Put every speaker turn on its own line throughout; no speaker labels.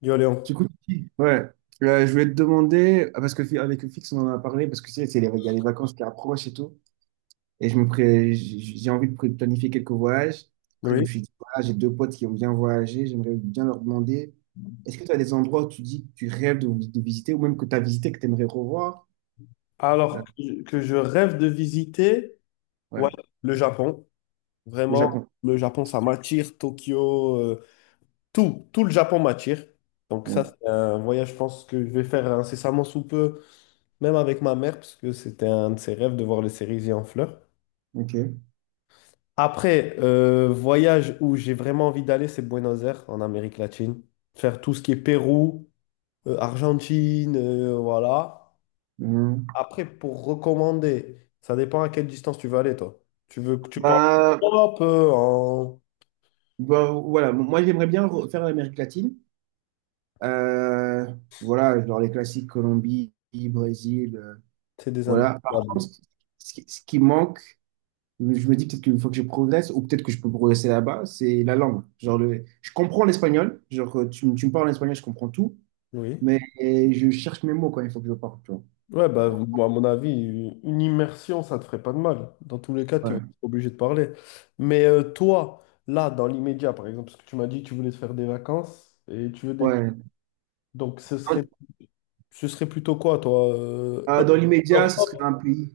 Yo Léon.
Du coup. Ouais. Je voulais te demander, ah, parce que avec le fixe, on en a parlé, parce que tu sais, il y a les vacances qui approchent et tout. Et j'ai envie de planifier quelques voyages. Après, je me
Oui.
suis dit, voilà, j'ai deux potes qui ont bien voyagé, j'aimerais bien leur demander, est-ce que tu as des endroits où tu dis que tu rêves de visiter, ou même que tu as visité, que tu aimerais revoir? Euh,
Alors que je rêve de visiter, ouais,
ouais,
le Japon.
le
Vraiment,
Japon.
le Japon, ça m'attire. Tokyo, tout, tout le Japon m'attire. Donc ça,
Ouais.
c'est un voyage, je pense que je vais faire incessamment sous peu, même avec ma mère, parce que c'était un de ses rêves de voir les cerisiers en fleurs.
Ok.
Après, voyage où j'ai vraiment envie d'aller, c'est Buenos Aires, en Amérique latine. Faire tout ce qui est Pérou, Argentine, voilà.
Mhm.
Après, pour recommander, ça dépend à quelle distance tu veux aller, toi. Tu veux que tu parles
Bah,
un peu en...
voilà. Bon, moi j'aimerais bien faire l'Amérique latine. Euh, voilà, genre les classiques, Colombie, Brésil,
C'est des
voilà. Par
indépendables.
contre, ce qui manque, je me dis peut-être qu'une fois que je progresse, ou peut-être que je peux progresser là-bas, c'est la langue. Genre je comprends l'espagnol, genre tu me parles en espagnol, je comprends tout,
Oui.
mais je cherche mes mots quand il faut que je parle, tu vois.
Ouais, bah, moi, à mon avis, une immersion, ça te ferait pas de mal. Dans tous les cas, tu vas
Ouais.
être obligé de parler. Mais toi, là, dans l'immédiat, par exemple, parce que tu m'as dit que tu voulais te faire des vacances et tu veux des...
Ouais.
Donc,
Dans,
ce serait plutôt quoi, toi?
dans l'immédiat, ce serait
Europe.
un pays.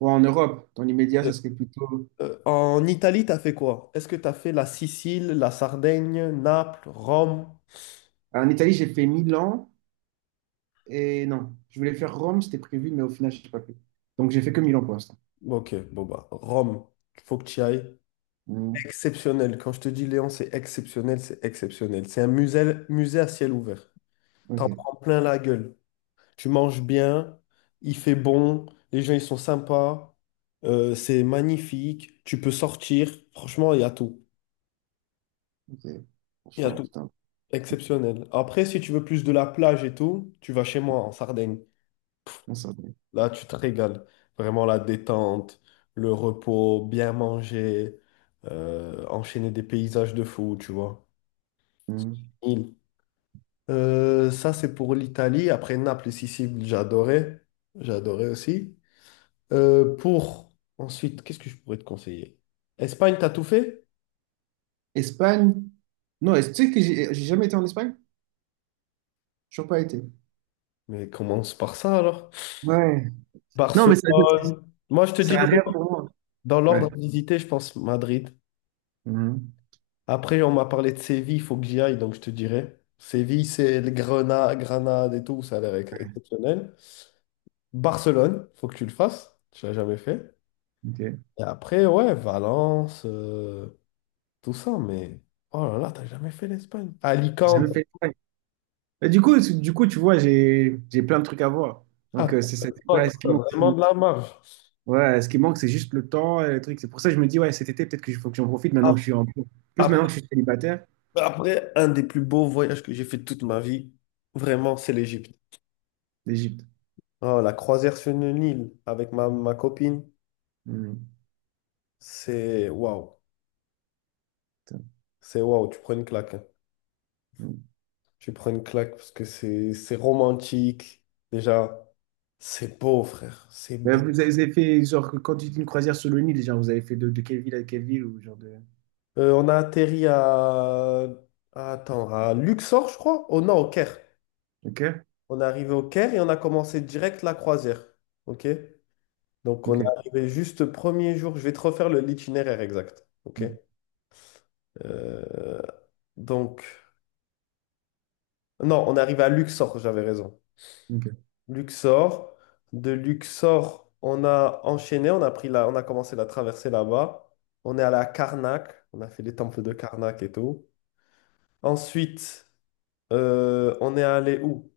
Ouais, en Europe, dans l'immédiat, ça serait plutôt.
En Italie, t'as fait quoi? Est-ce que t'as fait la Sicile, la Sardaigne, Naples, Rome?
En Italie, j'ai fait Milan et non, je voulais faire Rome, c'était prévu, mais au final, je n'ai pas fait. Donc, j'ai fait que Milan pour l'instant.
Ok, bon bah, Rome, faut que tu y ailles.
Mhm.
Exceptionnel. Quand je te dis Léon, c'est exceptionnel, c'est exceptionnel. C'est un musée, musée à ciel ouvert. T'en
Ok,
prends plein la gueule. Tu manges bien, il fait bon, les gens ils sont sympas, c'est magnifique, tu peux sortir. Franchement, il y a tout.
ok.
Il y a
Franchement,
tout.
putain,
Exceptionnel. Après, si tu veux plus de la plage et tout, tu vas chez moi en Sardaigne.
on s'en va.
Là, tu te régales. Vraiment la détente, le repos, bien manger, enchaîner des paysages de fou, tu vois.
Mmh.
Il- Ça, c'est pour l'Italie. Après Naples et Sicile, j'adorais. J'adorais aussi. Pour ensuite, qu'est-ce que je pourrais te conseiller? Espagne, t'as tout fait?
Espagne? Non, est-ce tu sais que j'ai jamais été en Espagne? J'ai toujours pas été.
Mais commence par ça alors.
Ouais. Non, mais
Barcelone. Moi, je te dis
c'est un
dans
rêve pour moi.
dans l'ordre
Ouais.
à visiter, je pense Madrid.
Mhm.
Après, on m'a parlé de Séville, il faut que j'y aille, donc je te dirai. Séville, c'est le Grenade, Grenade et tout, ça a l'air exceptionnel. Barcelone, faut que tu le fasses, tu l'as jamais fait.
Ok. J'ai
Et après, ouais, Valence, tout ça, mais oh là là, t'as jamais fait l'Espagne. Alicante,
jamais fait l'Espagne. Et du coup, du coup, tu vois, j'ai plein de trucs à voir. Donc,
ah,
c'est
t'as
pas ce qui
t'as
manque.
vraiment de la marge.
Ouais, ce qui manque, c'est juste le temps et le truc. C'est pour ça que je me dis, ouais, cet été, peut-être que faut que j'en profite maintenant que je
Ap-
suis en plus maintenant
Après,
que je suis célibataire.
après, un des plus beaux voyages que j'ai fait de toute ma vie, vraiment, c'est l'Égypte.
L'Égypte.
Oh, la croisière sur le Nil avec ma copine,
Mhm.
c'est waouh,
Putain.
c'est waouh, tu prends une claque, hein.
Mhm.
Tu prends une claque parce que c'est romantique. Déjà, c'est beau, frère. C'est
Mais
beau.
vous avez fait, genre, quand tu dis une croisière sur le Nil, genre, vous avez fait de quelle ville à quelle ville ou genre
On a atterri Attends, à Luxor, je crois? Oh non, au Caire.
Ok?
On est arrivé au Caire et on a commencé direct la croisière. OK? Donc,
Ok.
on est arrivé juste le premier jour. Je vais te refaire l'itinéraire exact. OK?
Mhm.
Euh, Donc, non, on est arrivé à Luxor, j'avais raison.
OK.
Luxor. De Luxor, on a enchaîné, on a pris on a commencé la traversée là-bas. On est allé à Karnak, on a fait les temples de Karnak et tout. Ensuite, on est allé où?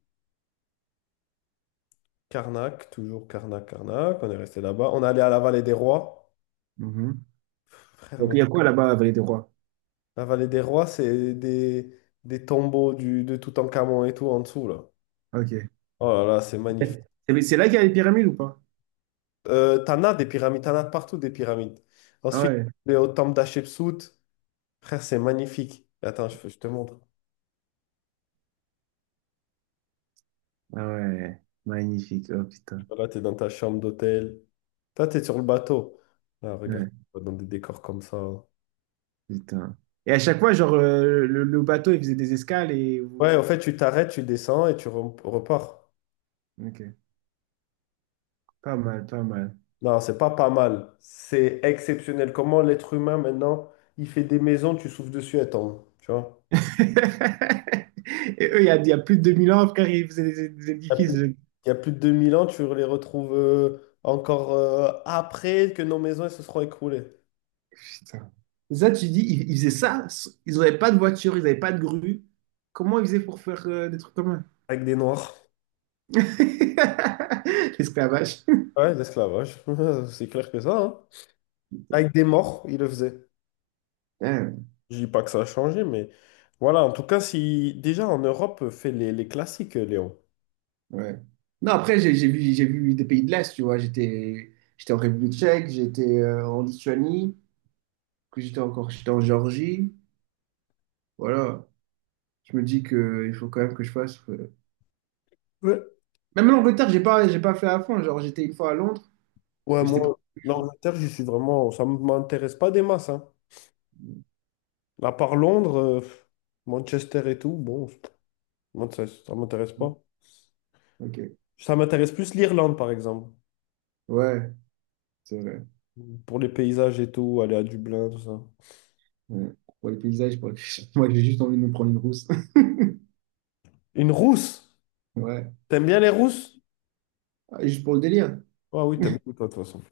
Karnak, toujours Karnak, Karnak. On est resté là-bas. On est allé à la vallée des rois.
Mhm.
Frère,
Donc,
mais
il y a quoi là-bas à Vallée des Rois?
la vallée des rois, des tombeaux de Toutankhamon et tout en dessous, là.
OK.
Oh là là, c'est magnifique.
C'est là qu'il y a les pyramides ou pas?
T'en as des pyramides, t'en as partout des pyramides.
Ah
Ensuite,
ouais.
on est au temple d'Hatchepsout. Frère, c'est magnifique. Attends, je te montre.
Ah ouais. Magnifique. Oh putain.
Là, tu es dans ta chambre d'hôtel. Toi, tu es sur le bateau. Là, regarde,
Ouais,
dans des décors comme ça.
putain. Et à chaque fois, genre, le bateau, il faisait des escales
Ouais, en fait, tu t'arrêtes, tu descends et tu repars.
OK. Pas mal, pas mal.
Non, c'est pas pas mal. C'est exceptionnel. Comment l'être humain, maintenant, il fait des maisons, tu souffles dessus, attends. Tu vois?
Et eux, il y a plus de 2000 ans, frère, ils faisaient des
Il y a plus,
édifices.
il y a plus de 2000 ans, tu les retrouves encore après que nos maisons elles se seront écroulées.
Putain. Ça, tu dis, ils faisaient ça, ils n'avaient pas de voiture, ils n'avaient pas de grue. Comment ils faisaient pour faire des trucs comme
Avec des noirs.
ça? L'esclavage.
Ouais, l'esclavage. C'est clair que ça, hein. Avec des morts, ils le faisaient.
Hein.
Je dis pas que ça a changé, mais voilà, en tout cas, si déjà en Europe, fait les classiques, Léon.
Ouais. Non, après, j'ai vu des pays de l'Est, tu vois. J'étais en République tchèque, j'étais en Lituanie, que j'étais encore, j'étais en Géorgie. Voilà. Je me dis que il faut quand même que je fasse,
Ouais.
même l'Angleterre, j'ai pas fait à fond. Genre, j'étais une fois à Londres,
Ouais,
mais j'étais pour
moi,
quelques jours.
l'Angleterre, je suis vraiment, ça ne m'intéresse pas des masses, hein. À part Londres, Manchester et tout, bon, moi, ça m'intéresse pas.
Ok.
Ça m'intéresse plus l'Irlande, par exemple,
Ouais. C'est vrai.
pour les paysages et tout, aller à Dublin, tout ça.
Ouais. Pour les paysages, moi j'ai juste envie de me prendre une rousse.
Une rousse!
Ouais.
T'aimes bien les rousses?
Ah, juste pour le délire.
Ah oui, t'aimes tout, toi, de toute façon.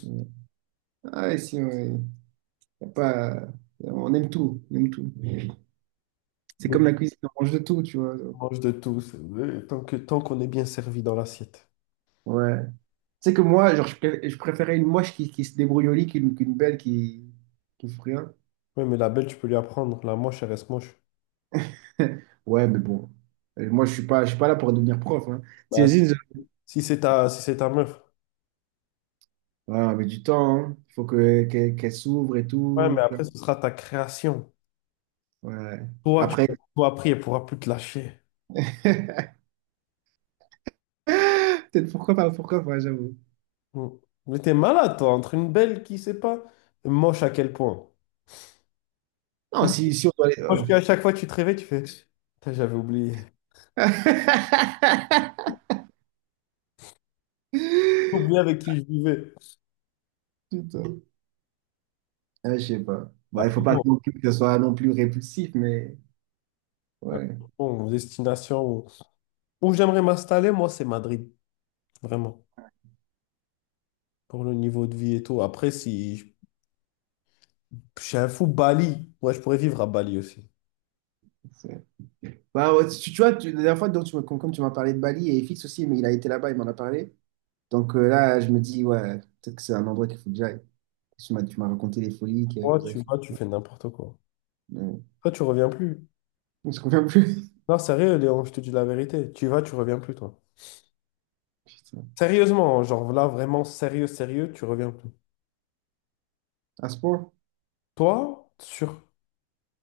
Ouais. Ah ouais, si, ouais. Y a pas... On aime tout, on aime tout. C'est
Mais
comme la cuisine, on mange de tout, tu vois.
on mange de tout, c'est- tant que, tant qu'on est bien servi dans l'assiette.
Ouais. Tu sais que moi, genre, je préférais une moche qui se débrouille au lit qu'une belle qui fout rien.
Ouais, mais la belle, tu peux lui apprendre. La moche, elle reste moche.
Ouais, mais bon. Moi, je suis pas là pour devenir prof. Hein.
Bah,
T'imagines,
si c'est ta meuf.
ah, mais du temps, hein. Il faut que qu'elle qu'elle s'ouvre et
Ouais, mais
tout.
après, ce sera ta création.
Ouais.
Toi, tu
Après,
toi, après, elle pourra plus te lâcher.
peut-être pourquoi pas, j'avoue.
Mm. Mais t'es malade, toi, entre une belle qui sait pas, et moche à quel point.
Non,
Moi,
si on doit aller.
moi, je dis à chaque fois que tu te réveilles, tu fais, putain, j'avais oublié. J'ai oublié avec qui je vivais.
Putain. Ah, je sais pas. Bah, il faut
Après,
pas
bon,
que non plus que ce soit non plus répulsif, mais
hein,
ouais.
bon, destination. Où j'aimerais m'installer, moi, c'est Madrid. Vraiment. Pour le niveau de vie et tout. Après, si je je suis un fou, Bali. Ouais, je pourrais vivre à Bali aussi.
c'est- Bah, ouais, tu vois, la dernière fois, donc, comme tu m'as parlé de Bali et Fix aussi, mais il a été là-bas, il m'en a parlé. Donc là, je me dis, ouais, peut-être que c'est un endroit qu'il faut que j'aille. Tu m'as raconté les folies que
Moi,
vous avez
tu
fait.
vas, tu fais n'importe quoi.
Mais
Toi, tu reviens plus.
on se convient plus.
Non, sérieux, Léon, je te dis la vérité. Tu vas, tu reviens plus, toi.
Putain.
Sérieusement, genre là, vraiment sérieux, sérieux, tu reviens plus.
À ce point.
Toi, sur...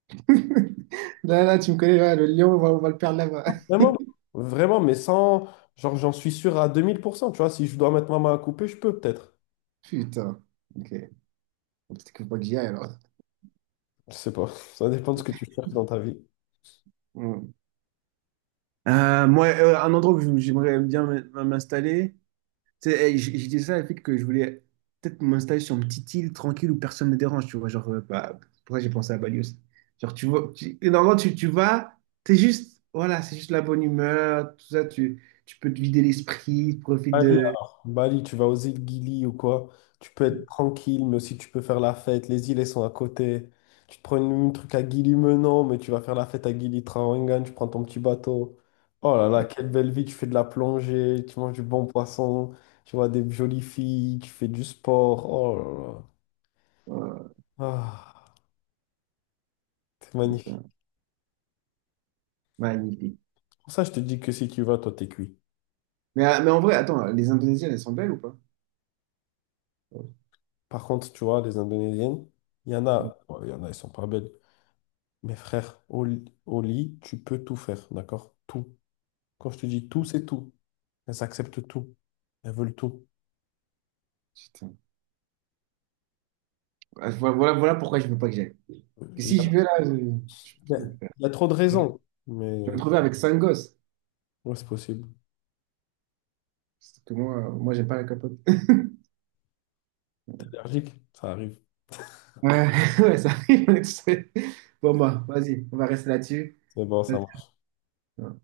Là, là, tu me connais, là, le lion, on va le perdre là-bas.
Vraiment, vraiment, mais sans... Genre, j'en suis sûr à 2000%, tu vois. Si je dois mettre ma main à couper, je peux peut-être.
Putain. Ok. Peut-être qu'il faut pas que j'y aille alors.
Je sais pas. Ça dépend de ce que tu cherches dans ta vie.
Hmm. Moi, un endroit où j'aimerais bien m'installer, tu sais, eh, j'ai dit ça avec que je voulais peut-être m'installer sur une petite île tranquille où personne ne dérange, tu vois. Genre, bah, pourquoi j'ai pensé à Bali aussi. Genre, tu vois, et normalement, tu vas, t'es juste, voilà, c'est juste la bonne humeur, tout ça, tu peux te vider l'esprit, profite
Bali,
de.
alors. Bali, tu vas aux îles Gili ou quoi, tu peux être tranquille, mais aussi tu peux faire la fête. Les îles, elles sont à côté. Tu te prends un truc à Gili Menon, mais tu vas faire la fête à Gili Trawangan, tu prends ton petit bateau. Oh là là, quelle belle vie, tu fais de la plongée, tu manges du bon poisson, tu vois des jolies filles, tu fais du sport. Oh là là.
Voilà,
Ah, c'est
c'est ça.
magnifique.
Magnifique.
Pour ça, je te dis que si tu vas, toi, t'es cuit.
Mais en vrai, attends, les Indonésiennes, elles sont belles ou pas? Oh,
Par contre, tu vois, les Indonésiennes, il y en a, elles sont pas belles. Mais frère, au lit, tu peux tout faire, d'accord? Tout. Quand je te dis tout, c'est tout. Elles acceptent tout. Elles veulent tout.
putain. Ah, voilà, voilà voilà pourquoi je veux pas que j'aille. Que
Il y
si je vais là,
a, il y a trop de raisons, mais
je me trouvais avec cinq gosses.
ouais, c'est possible.
Sauf que moi j'aime pas la capote.
T'es allergique, ça arrive.
Ouais, ouais, ça arrive. Bon, bah, vas-y, on va rester là-dessus.
C'est bon, ça marche.
Vas-y.